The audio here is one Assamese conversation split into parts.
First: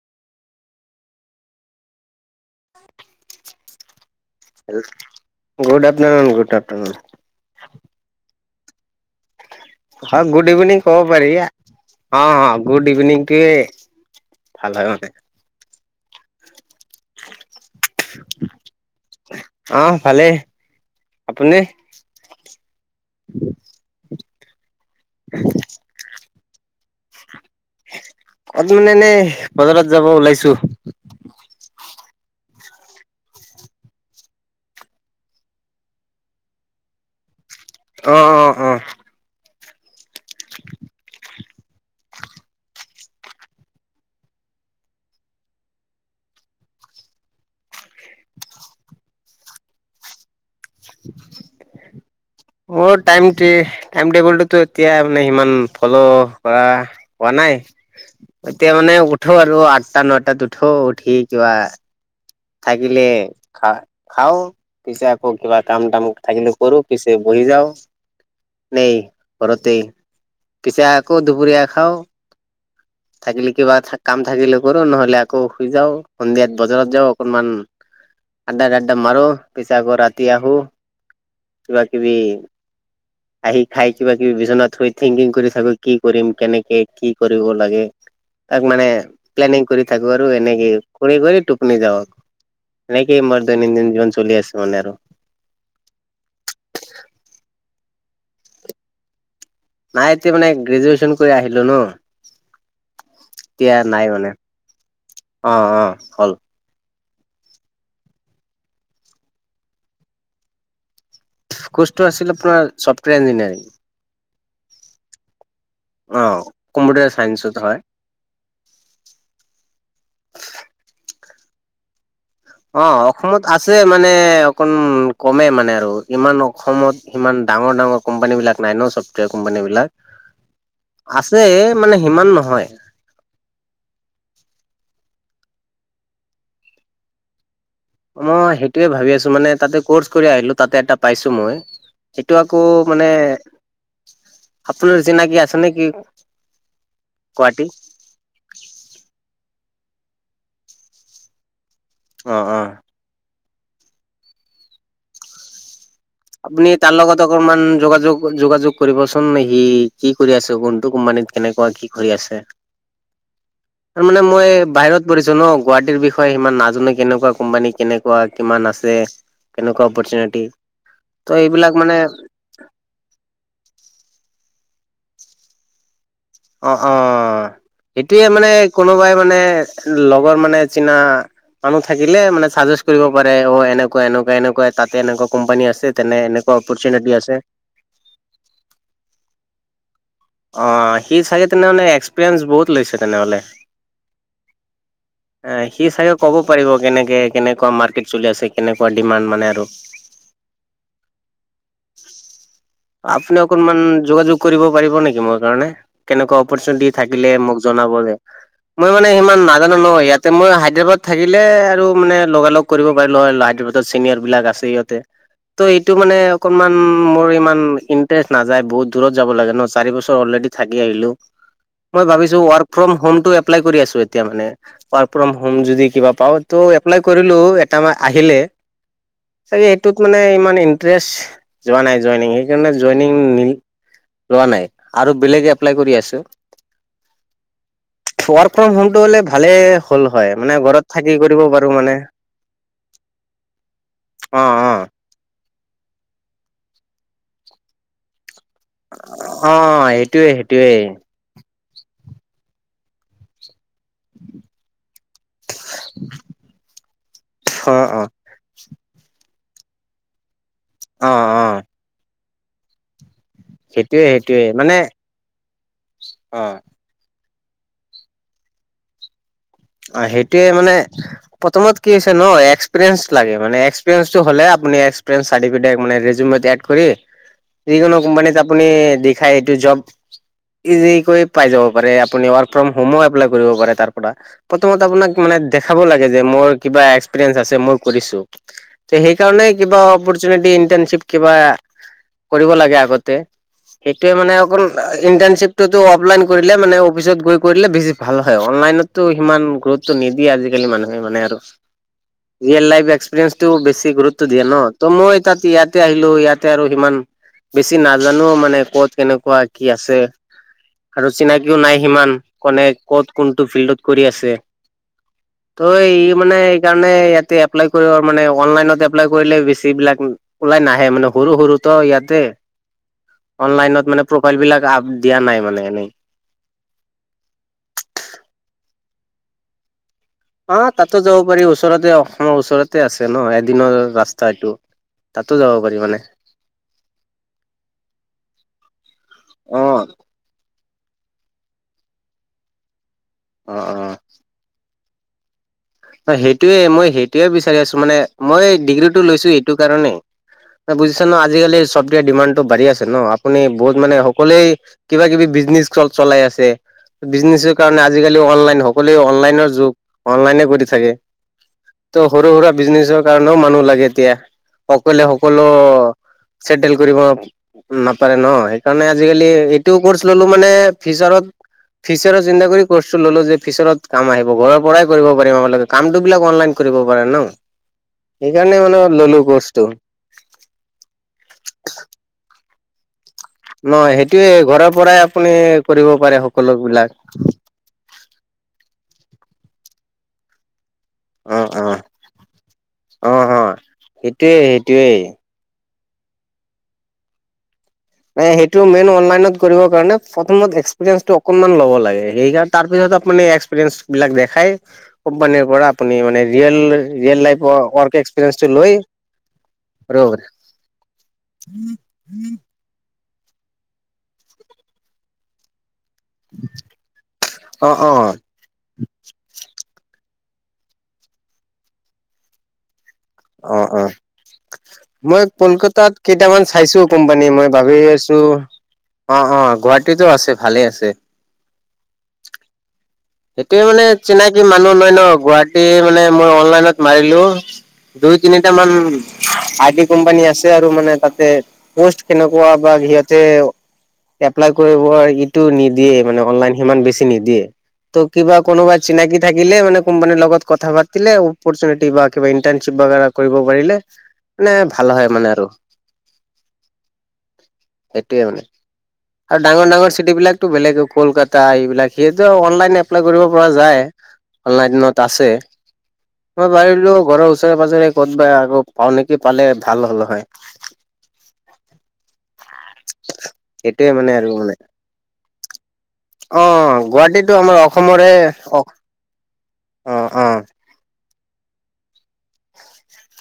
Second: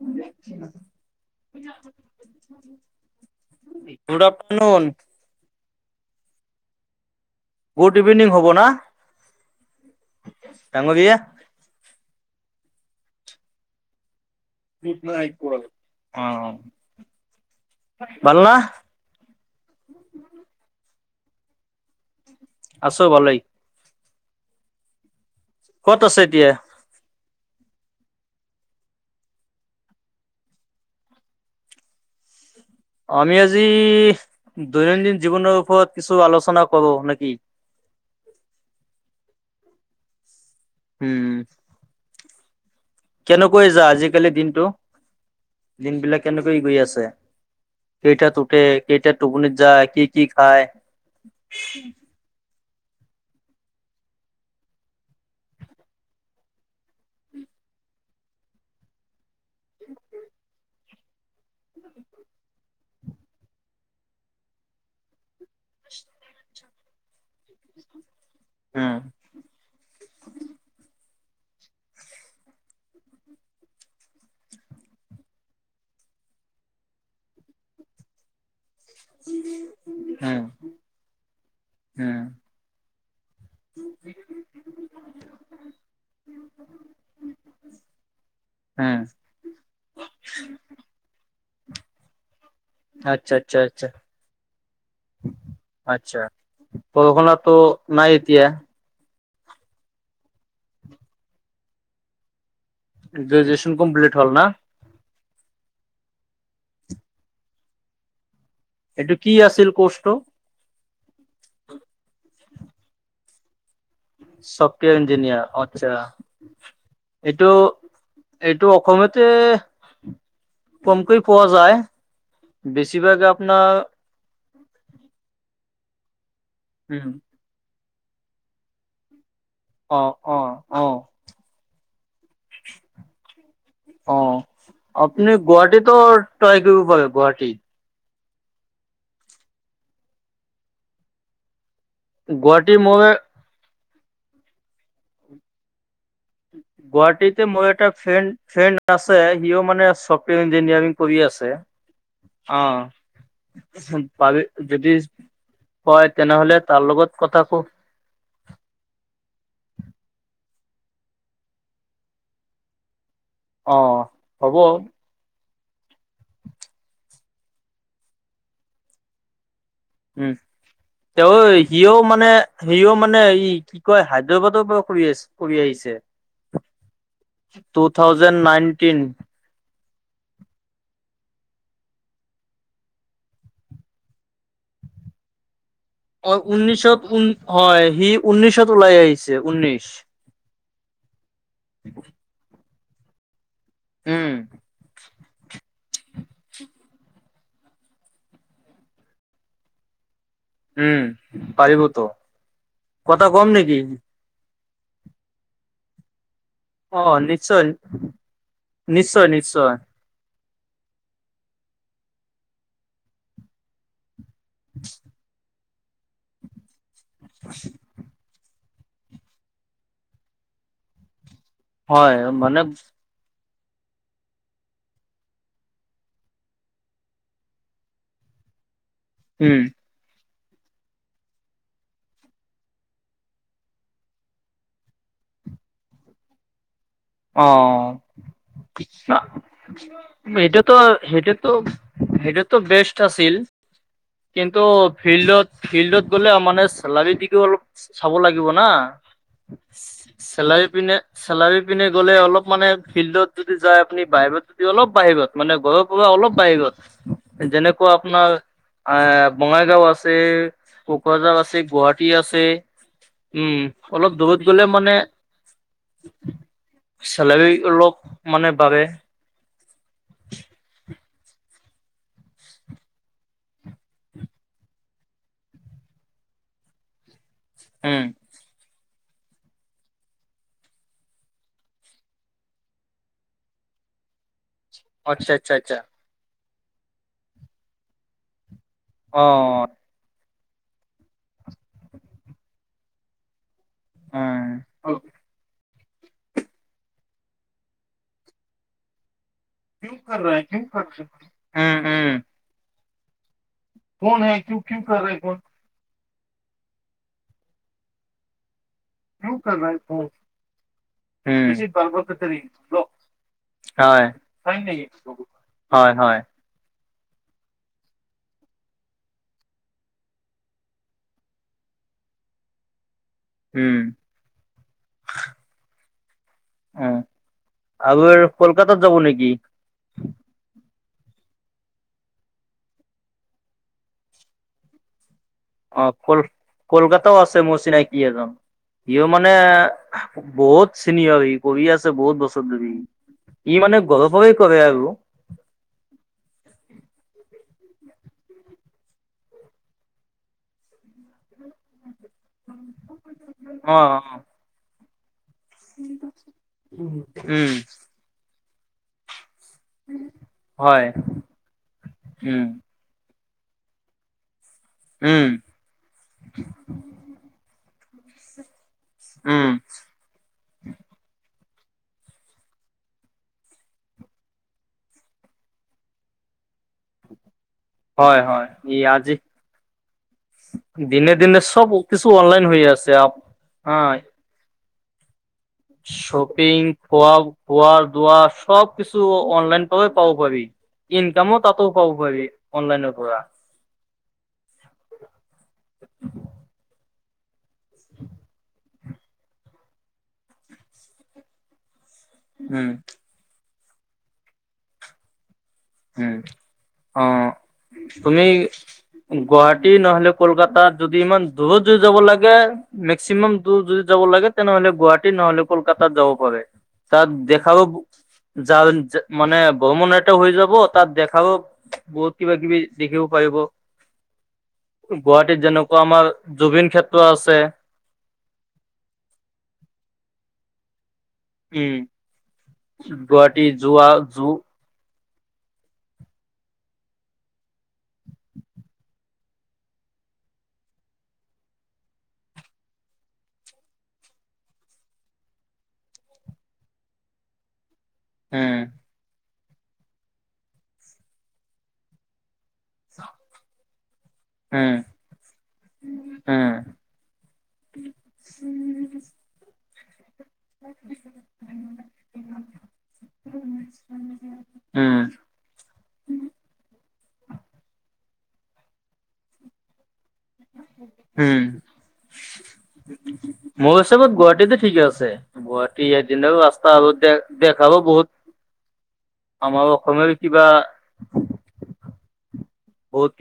[unintelligible] Good afternoon good afternoon, good afternoon good evening হ'ব না অ গুড ইভিনিং কব ডাঙৰীয়া পাৰি অ গুড ইভিনিং কি অ ভাল ন আহ ভালেই আপুনি আছো ভালেই ক'ত আছে এতিয়া কত মানে এনে বজাৰত যাব ওলাইছো আমি আজি দৈনন্দিন জীৱনৰ ওপৰত কিছু আলোচনা কৰো নেকি অ', অ', অ', উম কেনেকৈ যায় আজিকালি দিনটো, দিনবিলাক কেনেকৈ গৈ আছে? কেইটাতে উঠে, কেইটাত টোপনি যায়, কি কি খায় অ', টাইমটোৱে, টাইম টেবুলটোতো এতিয়া মানে সিমান ফল' কৰা হোৱা নাই নাই, এতিয়া মানে উঠো আৰু আঠটা, নটাত উঠো, উঠি কিবা থাকিলে খা-খাও, পিছে আকৌ কিবা কাম-টাম থাকিল কৰো পিছে [unintelligible] যাও নে উম, ঘৰতে পিছে আকৌ দুুপুৰীয়া খাওঁ থাকিলে কিবা কাম থাকিলে কৰো নহলে আকৌ শুই যাও, সন্ধিয়াত বজাৰত যাওঁ মান [unintelligible] মাৰো, পিছে আকৌ ৰাতি উম, আহো, কিবা কিবি উম, [inaudible] আহি খাই কিবা-কিবি বিচনাত শুই থিংকিং কৰি থাকো কি কৰিম, কেনেকে কি কৰিব লাগে। তাক মানে, উম, প্লেনিং কৰি থাকো আৰু এনেকে কৰি কৰি টোপনি যাওঁ এনেকেই আচ্ছা মোৰ আচ্ছা আচ্ছা দৈনন্দিন জীৱন চলি আছে মানে আৰু। আচ্ছা, [unintelligible] নাই এতিয়া? নাই এতিয়া মানে, গ্ৰেজুৱেচন কৰি আহিলো ন। এতিয়া গ্ৰেজুুৱেচন নাই কমপ্লিট মানে হ'ল না। অ', অ', হ'ল। এইটো কি আছিল কৰ্ছটো? কোৰ্চটো আছিল আপোনাৰ চফ্টৱেৰ ইঞ্জিনিয়াৰিং। চফ্টৱেৰ ইঞ্জিনিয়াৰ অ কম্পিউটাৰ আচছা। এইটো, চাইন্সত হয় এইটো অসমতে কমকৈ পোৱা যায়। অ', বেছিভাগে অসমত আপোনাৰ আছে মানে অকন কমে মানে আৰু ইমান অসমত উম ইমান ডাঙৰ ডাঙৰ কোম্পানী বিলাক নাই ন ছফ্টৱেৰ কোম্পানীবিলাক, অ অ অ আছে মানে হিমান নহয়। অ', আপুনি গুৱাহাটীতো ট্ৰাই কৰিব পাৰে গুৱাহাটী। মই সেইটোৱে ভাবি আছো, মানে তাতে কৰ্চ কৰি আহিলো তাতে এটা পাইছো মই সেইটো আকৌ গুৱাহাটী মোৰ মানে, আপোনাৰ চিনাকি আছে নেকি? গুৱাহাটীতে মোৰ এটা ফ্ৰেন ফ্ৰেণ্ড আছে, হিও মানে চফ্টৱেৰ ইঞ্জিনিয়াৰিং কৰি আছে। অ', অ'। পাবি যদি হয় তেনেহলে আপুনি তাৰ লগত কথা অকনমান ক যোগাযোগ-যোগাযোগ কৰিবচোন [unintelligible] সি কি কৰি আছে, কোনটো কোম্পানীত কেনেকুৱা কি কৰি আছে? অ তাৰ মানে মই হ'ব বাহিৰত পৰিছো ন গুৱাহাটীৰ বিষয়ে সিমান নাজানো কেনেকুৱা কোম্পানী, কেনেকুৱা কিমান আছে? কেনেকুৱা উম অপৰ্তুনিটি? [unintelligible] সিও মানে সিও মানে এই কি কয় হায়দৰাবাদৰ পৰা কৰি আছ কৰি আহিছে। অ', অ'। টু এইটোয়ে থাউজেণ্ড মানে, নাইনটিন কোনোবাই মানে লগৰ মানে চিনা মানুহ থাকিলে মানে চাজেষ্ট কৰিব পাৰে অ', এনেকুৱা, এনেকুৱা, এনেকুৱা তাতে এনেকুৱা কোম্পানী আছে। তেনে অ', এনেকুৱা ঊনৈশত অপৰচুনিটি আছে হয়, সি উনৈশত ওলাই আহিছে উনৈশ। অ', সি চাগে তেনেহলে এক্সপিৰিয়েঞ্চ বহুত লৈছে তেনেহ'লে। উম। সি চাগে ক'ব পাৰিব কেনেকে কেনেকুৱা মাৰ্কেট চলি আছে, কেনেকুৱা ডিমাণ্ড মানে আৰু উম, পাৰিবতো, কথা আপুনি কম অকনমান নেকি? যোগাযোগ কৰিব পাৰিব নেকি মোৰ কাৰণে, কেনেকুৱা কৈছ কি অ থাকিলে মোক নিশ্চয় জনাবলে মই মানে নিশ্চয় ইমান নিশ্চয় ন ইয়াতে মই হায়দৰাবাদ থাকিলে আৰু মানে লগালগ কৰিব পাৰিলোঁ হয় হায়দৰাবাদত ছিনিয়ৰ বিলাক আছে ইহঁতে এইটো মানে অকমান মোৰ ইমান ইনটাৰেচ নাযায় বহুত বহুত দুৰত যাব লাগে ন মই হয় ভাবিছো মানে ৱৰ্কফ্ৰম হমটো এপ এপ্লাই কৰি আছো এতিয়া মানে ৱৰ্ক ফ্ৰম হম যদি কিবা পাওঁ ত এপ্লাই কৰিলো এটা আহিলে। [inaudible] চাগে এইটোত মানে ইমান ইন্টেষ্ট যোৱা নাই জইনিং সেইকাৰণে জইনিং লোৱা নাই আৰু বেলেগে এপ্লাই কৰি আছো অ। ৱৰ্ক ফ্ৰম হোমটো হলে ভালে হ'ল হয় মানে ঘৰত থাকি কৰিব পাৰো মানে সেইটোততো বেষ্ট আছিল অ কিন্তু অ ফিল্ডত ফিল্ডত গ'লে মানে চেলাৰি দিশেও অলপ চাব লাগিব অ সেইটোয়ে চেলাৰী সেইটোয়ে পিনে চেলাৰী পিনে গ'লে অলপ মানে ফিল্ডত যদি যায় আপুনি বাহিৰত অলপ বাহিৰত মানে গৰৰ পৰা অলপ বাহিৰত অ যেনেকুৱা অ আপোনাৰ অ' বঙাইগাঁও আছে, অ কোকৰাঝাৰ অ আছে, গুৱাহাটী আছে উম, সেইটোয়ে অলপ দূৰত সেইটোয়ে গ'লে মানে অ', চেলাৰী অলপ মানে বাঢ়ে অ', সেইটোৱে মানে প্ৰথমত কি হৈছে ন এক্সপিৰিয়েঞ্চ লাগে মানে এক্সপিৰিয়েঞ্চটো হ'লে মানে এক্সপ্ৰিয়েঞ্চ চাৰ্টিপিকেট ৰিজিউমত এড কৰি যিকোন উম কুম্পেনীত আপুনি দেখাই এইটো জব ইজিকৈ পাই যাব পাৰে আপুনি ৱৰ্ক ফ্ৰম হোমো এপ্লাই কৰিব পাৰে তাৰ পৰা৷ প্ৰথমতে আপোনাক কিবা আচ্ছা আচ্ছা আচ্ছা দেখাব লাগে মোৰ এক্সপ্ৰিয়েঞ্চ আছে মই কৰিছো৷ তে অ সেইকাৰণে কিবা অপৰচুনিটি ইন্টাৰ্নশ্বিপ কিবা কৰিব লাগে আগতে৷ সেইটোৱে মানে উম অকল ইণ্টাৰ্ণশ্বিপ অফলাইন কৰিলে মানে অফিচত গৈ কৰি দলে বেছি ভাল হয় অনলাইনতো সমান গুৰুত্ব নিদিয়ে আজিকালি মানুহে মানে আৰু উম উম ৰিয়েল লাইফ এক্সপ্ৰিয়েঞ্চ বেছি গুৰুত্ব দিয়ে ন ত' মই তাত ইয়াতে আহি হলেও ইয়াতে আৰু সিমান বেছি নাজানো মানে ক'ত কেনেকুৱা কি আছে আৰু চিনাকিও নাই সিমান কনে উম ক'ত কোনটো ফিল্ডত কৰি হয় আছে ত হয় এই হয় মানে এই কাৰণ ইয়াতে এপ্লাই কৰিব মানে অনলাইনত এপ্লাই কৰিলে বেছি বিলাক ওলাই নাহে মানে সৰু সৰুতো ইয়াতে উম অনলাইনত মানে প্ৰফাইল বিলাক দিয়া নাই মানে এনেই উ আগৰ কলকাতাত যাব নেকি অ', তাতো যাব পাৰি ওচৰতে অসমৰ ওচৰতে আছে ন এদিনৰ ৰাস্তা এইটো তাতো যাব পাৰি অ', মানে কল কলকাতাও আছে মোৰ চিনাকী আৰু ইও মানে অ বহুত চিনিয়ৰ ই কৰি আছে বহুত বছৰ ধৰি অ ই অ। মানে গৰৰ পৰাই কৰে আৰু হেইটোৱে মই হেইটোৱে বিচাৰি আছো মানে মই ডিগ্ৰীটো লৈছো এইটো কাৰণেই ত বুজিছ ন আজিকালি চফ্টৱেৰ ডিমাডটো বাঢ়ি আছে ন আপুনি বহুত মানে অ', অ', সকলোৱেই কিবা কিবি বিজ বিজনেজখন চলাই আছে বিজিনেচৰ উম, কাৰণে আজিকালি অনলাইন সকলোৱে অনলাইনৰ যুগ লাইনে কৰি হয়, থাকে ত' সৰু উম, সুৰা বিজনেচক কাৰণেও মানুহ লাগে এতিয়া অকলে উম, সকলো চেটেল কৰিব নাপাৰে ন সেইকাৰণে আজিকালি উম, এইটোও কৰ্চ ললো মানে ফিউচাৰত ফিচাৰ চিন্তা কৰি কৰ্চটো ললো যে ফিচাৰত কাম আহিব ঘৰৰ পৰাই কৰিব পাৰিম আপোনালোকে কামটো বিলাক অনলাইন কৰিব পাৰে ন হয় হয় সেইকাৰণে মানে ই আজি ললো কৰ্চটো দিনে দিনে চব কিছু অনলাইন হৈ আছে আপ ন অ', সেইটোয়ে ঘৰৰ পৰাই। আপুনি কৰিব পাৰে সকলো শ্বপিং বিলাক পোৱা পোৱাৰ দুৱ সব কিছু অনলাইন পাবে পাব পাৰি। অ ইনকামো অ তাতো পাব পাৰি অনলাইনৰ অ পৰা। অ সেইটোয়ে সেইটোয়ে সেইটো মেইন অনলাইনত কৰিব কাৰণে, প্ৰথমত এক্সপিৰিয়েঞ্চটো অকনমান লব লাগে। এইকাৰণ উম, তাৰপিছত আপুনি এক্সপেৰিয়েঞ্চ বিলাক দেখাই কোম্পানীৰ পৰা আপুনি উম, মানে ৰিয়েল ৰিয়েল অ', লাইফ‌ ৱৰ্ক তুমি এক্সপিৰিয়েঞ্চটো লৈ। গুৱাহাটী কৰিব নহ'লে পাৰে কলকাত যদি ইমান দূৰটো যাব লাগে মেকচিমাম দূৰ যদি যাব লাগে, তেনেহলে গুৱাহাটী নহ'লে কলকাতা। ককাতাত যাব পাৰে, তাত দেখাব অ অ যাৰ মানে ভ্ৰমণ এটা হৈ যাব। হ'ব তাত দেখাব বহুত কিবা কিবি। দেখিব পাৰিব। অহ', ‌ অহ'। মই গুৱাহাটীত যেনেকুৱা কলকাতাত আমাৰ কেইটামান জুবিন চাইছোঁ ক্ষেত্ৰ কোম্পানী, আছে। মই ভাবি আছোঁ। অহ', অহ' গুৱাহাটীতো আছে, ভালে আছে। উম'। গুৱাহাটী সেইটোৱে মানে যোৱা জু চিনাকি মানুহ নাই ন, গুৱাহাটী মানে মই অনলাইনত মাৰিলো। দুই তিনিটা মান আইটি কোম্পানী আছে আৰু মানে তাতে পোষ্ট কেনেকুৱা বা এয়াতে। এপ্লাই কৰিব ইটো নিদিয়ে মানে অনলাইন সিমান বেছি নিদিয়ে। ত' কিবা উম, কোনোবা চিনাকি থাকিলে মানে কোম্পানীৰ লগত কথা পাতিবলে অৰ্পচনটি বা কিবা টেঞ্চ বাগধাৰা কৰিব পাৰে, মানে উম, ভাল হয় মানে আৰু। উম, সেইটোৱে মানে, আৰু ডাঙৰ ডাঙৰ চিটিবিলাকটো বেলেগ এ, কলকাতা এইবিলাক সিতো অনলাইন এপ্লাই পৰা যায়। অনলাইনত উম, আছে। মই পাৰিলোঁ ঘৰৰ ওচৰে পাজৰে ক'ত বা আকৌ পাওঁ নেকি, পালে ভাল হ'ল হয়। হম। মোৰ সেইটোয়ে মানে হিচাপত আৰু মানে গুৱাহাটীত ঠিকে আছে, গুৱাহাটী এ দিনৰ অ ৰাস্তা আৰু গুৱাহাটীতো আমাৰ দেখাব বহুত অসমৰে অ আমাৰ অ অসমেৰে অ কিবা ভূত।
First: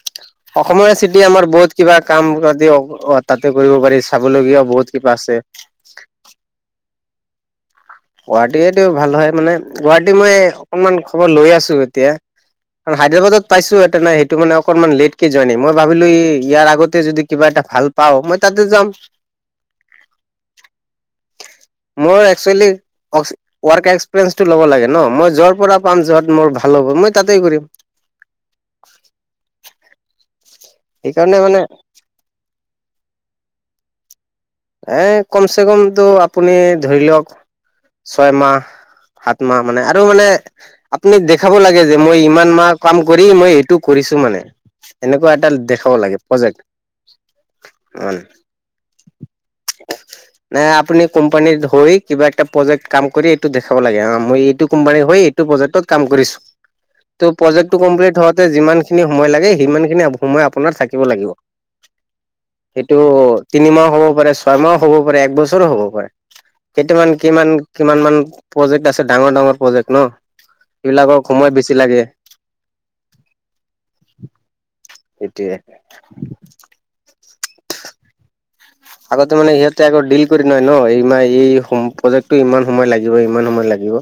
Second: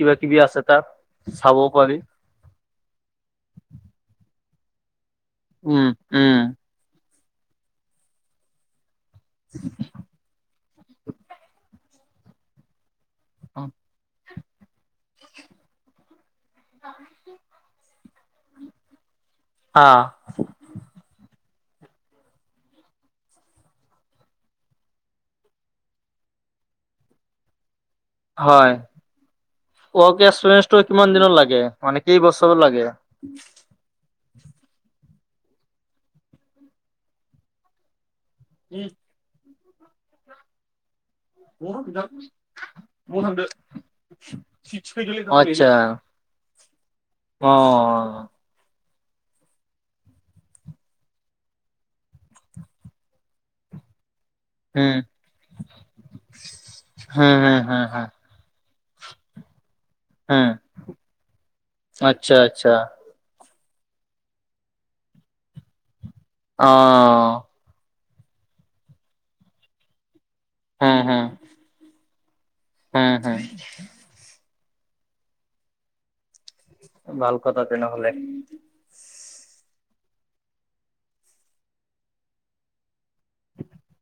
অসমৰে চিটি আমাৰ বহুত কিবা কাম তাতি অহ, তাতে কৰিব পাৰি, চাবলগীয়া বহুত কিবা আছে। উম উম। গুৱাহাটীয়েটো ভাল হয়, মানে গুৱাহাটী মই অকনমান খবৰ লৈ আছো এতিয়া। হায়দৰাবাদত পাইছোঁ, এতে নাই সেইটো মানে অস অকণমান লেটকে জইনিং, মই ভাবিলো ইয়াৰ আগতে যদি কিবা এটা ভাল পাওঁ মই তাতে যাম। আহ'। মই একচুৱেলি। ৱৰ্ক এক্সপিৰিয়েঞ্চটো ল'ব লাগে ন, মই যৰ পৰা পাম যত মোৰ ভাল হ'ব মই তাতেই কৰিম। হয়। ৱৰ্ক এক্সপিৰিয়ে কিমান দিনৰত লাগে, মানে কেইবছৰ লাগে। এ কমচে কমটো আপুনি ধৰি লওঁক ছয়মাহ, সাত তোমাৰ মানে আৰু মানে আপুনি দেখাব লাগে যে মই ইমান মাহ কাম কৰি, মই এইটো কৰিছো মানে এনেকুৱা এটা দেখাব। ক'ব লাগে প্ৰজেক। অহ'। [inaudible] নাই আপুনি কোম্পানী হৈ, কিবা এটা প্ৰজেক্ট কাম কৰি এইটো দেখাব লাগে অহ। মই এইটো উম কোম্পানী হৈ এইটো প্ৰজেক্টত কাম কৰিছোঁ। হম ত' হম প্ৰজেক্টটো হম হম। কমপ্লিট হোৱাতে, যিমান সময় লাগে সিমান উম সময় আপোনাৰ থাকিব লাগিব। আচ্ছা। আচ্ছা। সেইটো তিনিমাহ হ'ব পাৰে, ছয়মাহো হ'ব পাৰে, এক বছৰো হ'ব পাৰে, অ কেইটামান কিমান, কিমান মান প্ৰজেক্ট আছে, ডাঙৰ ডাঙৰ প্ৰজেক্ট ন, হম এইবিলাকক হম সময় বেছি লাগে। হম, হম। সেইটোয়ে। ভাল কথা তেনেহলে। আগতে মানে সিহঁতে আকৌ ডিল কৰি লয় ন, এই মা এই প্ৰজেক্ট ইমান সময় লাগে। ইমান সময় লাগিব,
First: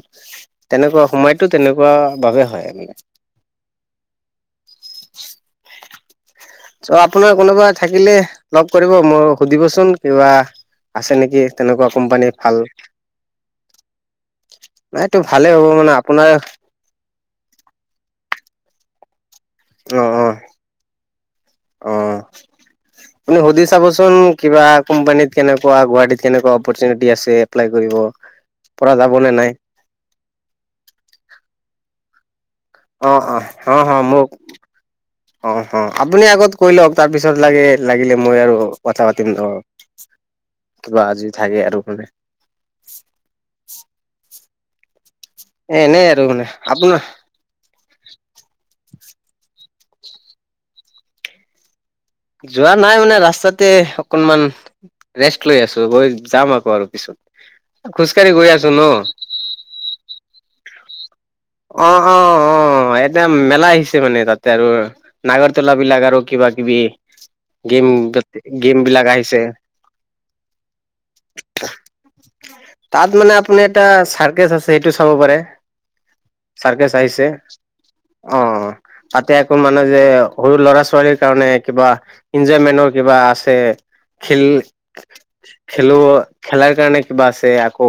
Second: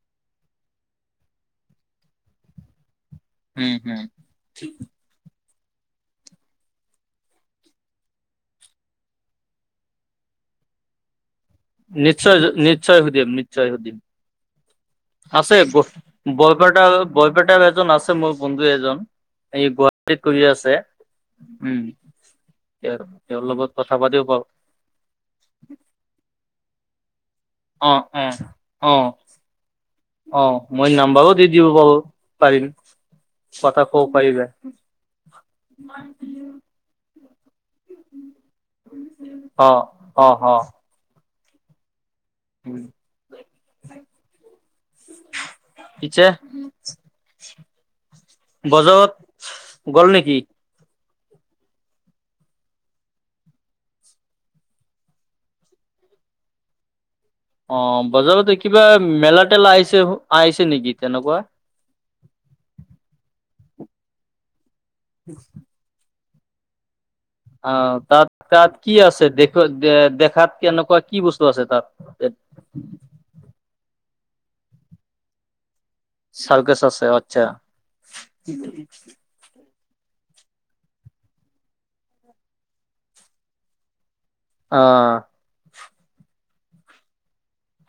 তেনেকুৱা সময়তো তেনেকুৱা বাবে হয়। উম, হম। অ আপোনাৰ কোনোবা থাকিলে লগ কৰিব মই সুধিবচোন কিবা আছে নেকি তেনেকুৱা কোম্পানী নিশ্চয় ভাল নিশ্চয় সুধিম নিশ্চয় সুধিম নাইটো ভালে আছে হ'ব মানে আপোনাৰ বৰপেটা বৰপেটাৰ এজন আছে মোৰ বন্ধু এজন এই অ গুৱাহাটীত কৰি আছে উম অ অ তেওঁৰ আপুনি তেওঁৰ সুধি লগত কথা চাবচোন পাতিব পাৰো কিবা কোম্পানীত কেনেকুৱা গুৱাহাটীত কেনেকুৱা অপৰচুনিটি আছে এপ্লাই অ কৰিব। এ অ পৰা যাব নে নাই অ মই নাম্বাৰো দি দিব বাৰু পাৰিম অ হ কথা হ ক'ব মোক পাৰিব অ অ আপুনি আগত কৈ লওক তাৰপিছত লাগে লাগিলে মই আৰু কথা পাতিম ন অ অ অ কিবা আজি থাকে আৰু মানে উম এ এনেই আৰু পিছে মানে আপোনাৰ বজত গ'ল নেকি যোৱা নাই মানে ৰাস্তাতে অকনমান ৰেষ্ট লৈ আছো গৈ যাম আকৌ আৰু পিছত অ খোজকাঢ়ি গৈ বজাৰতে আছো ন কিবা মেলা তেলা আহিছে আহিছে নেকি তেনেকুৱা অ অ অ এতিয়া মেলা আহিছে মানে তাতে আৰু নাগৰ তলা বিলাক আৰু কিবা কিবি অ গেম তাত তাত গেম কি বিলাক আছে আহিছে দেখ দেখাত কেনেকুৱা কি বস্তু আছে তাত তাত মানে আপুনি এটা চাৰ্কেচ আছে সেইটো চাব পাৰে চাৰ্কাছ চাৰকেছ আছে আহিছে আচ্ছা অ তাতে অকণমান আপোনাৰ যে সৰু লৰা ছোৱালীৰ কাৰণে কিবা এঞ্জয়মেনৰ কিবা আছে খেল অ খেলো খেলাৰ কাৰণে কিবা আছে আকৌ,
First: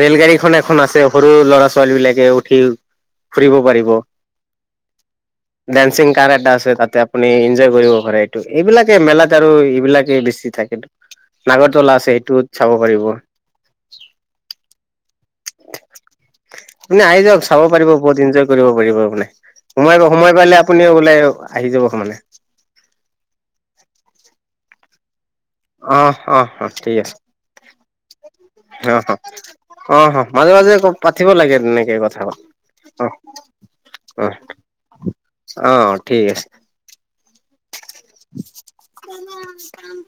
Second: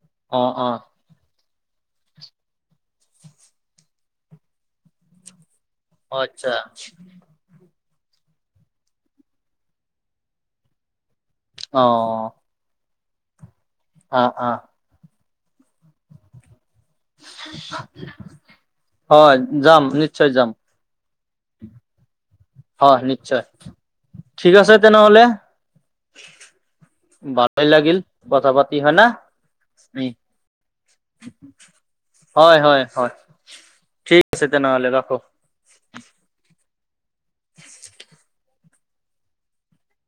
ৰেল গাড়ী অ খন অ এখন আছে সৰু ল'ৰা ছ ছোৱালী বিলাকে উঠি ফুৰিব পাৰিব ডিং কাৰ এ আচ্ছা আছে তাতে আপু কৰিব এইটো এইবিলাকে মেলাত আৰু এইবিলাকে বেছি থাকে, অ নাগৰতলা আছে সেইটোত চাব পাৰিব, অ অ, [unintelligible] আপুনি আহি যাওক চাব পাৰিব বহুত এনজয় কৰিব পাৰিব অ মে যাম সোমাই নিশ্চয় সোমাই যাম পাইে আপুনি বোলে, আহি যাব সমানে, হয় নিশ্চয় ঠিক আছে তেনেহলে, অ অ অ ঠিক আছে ভালেই লাগিল কথা পাতি হয় না, অ অ মাজে, যে পাতিব লাগে তেনেকে কথা অ হয় হয় অ হয় ঠিক আছে তেনেহ'লে ৰাখো। অহ ঠিক আছে, [unintelligible]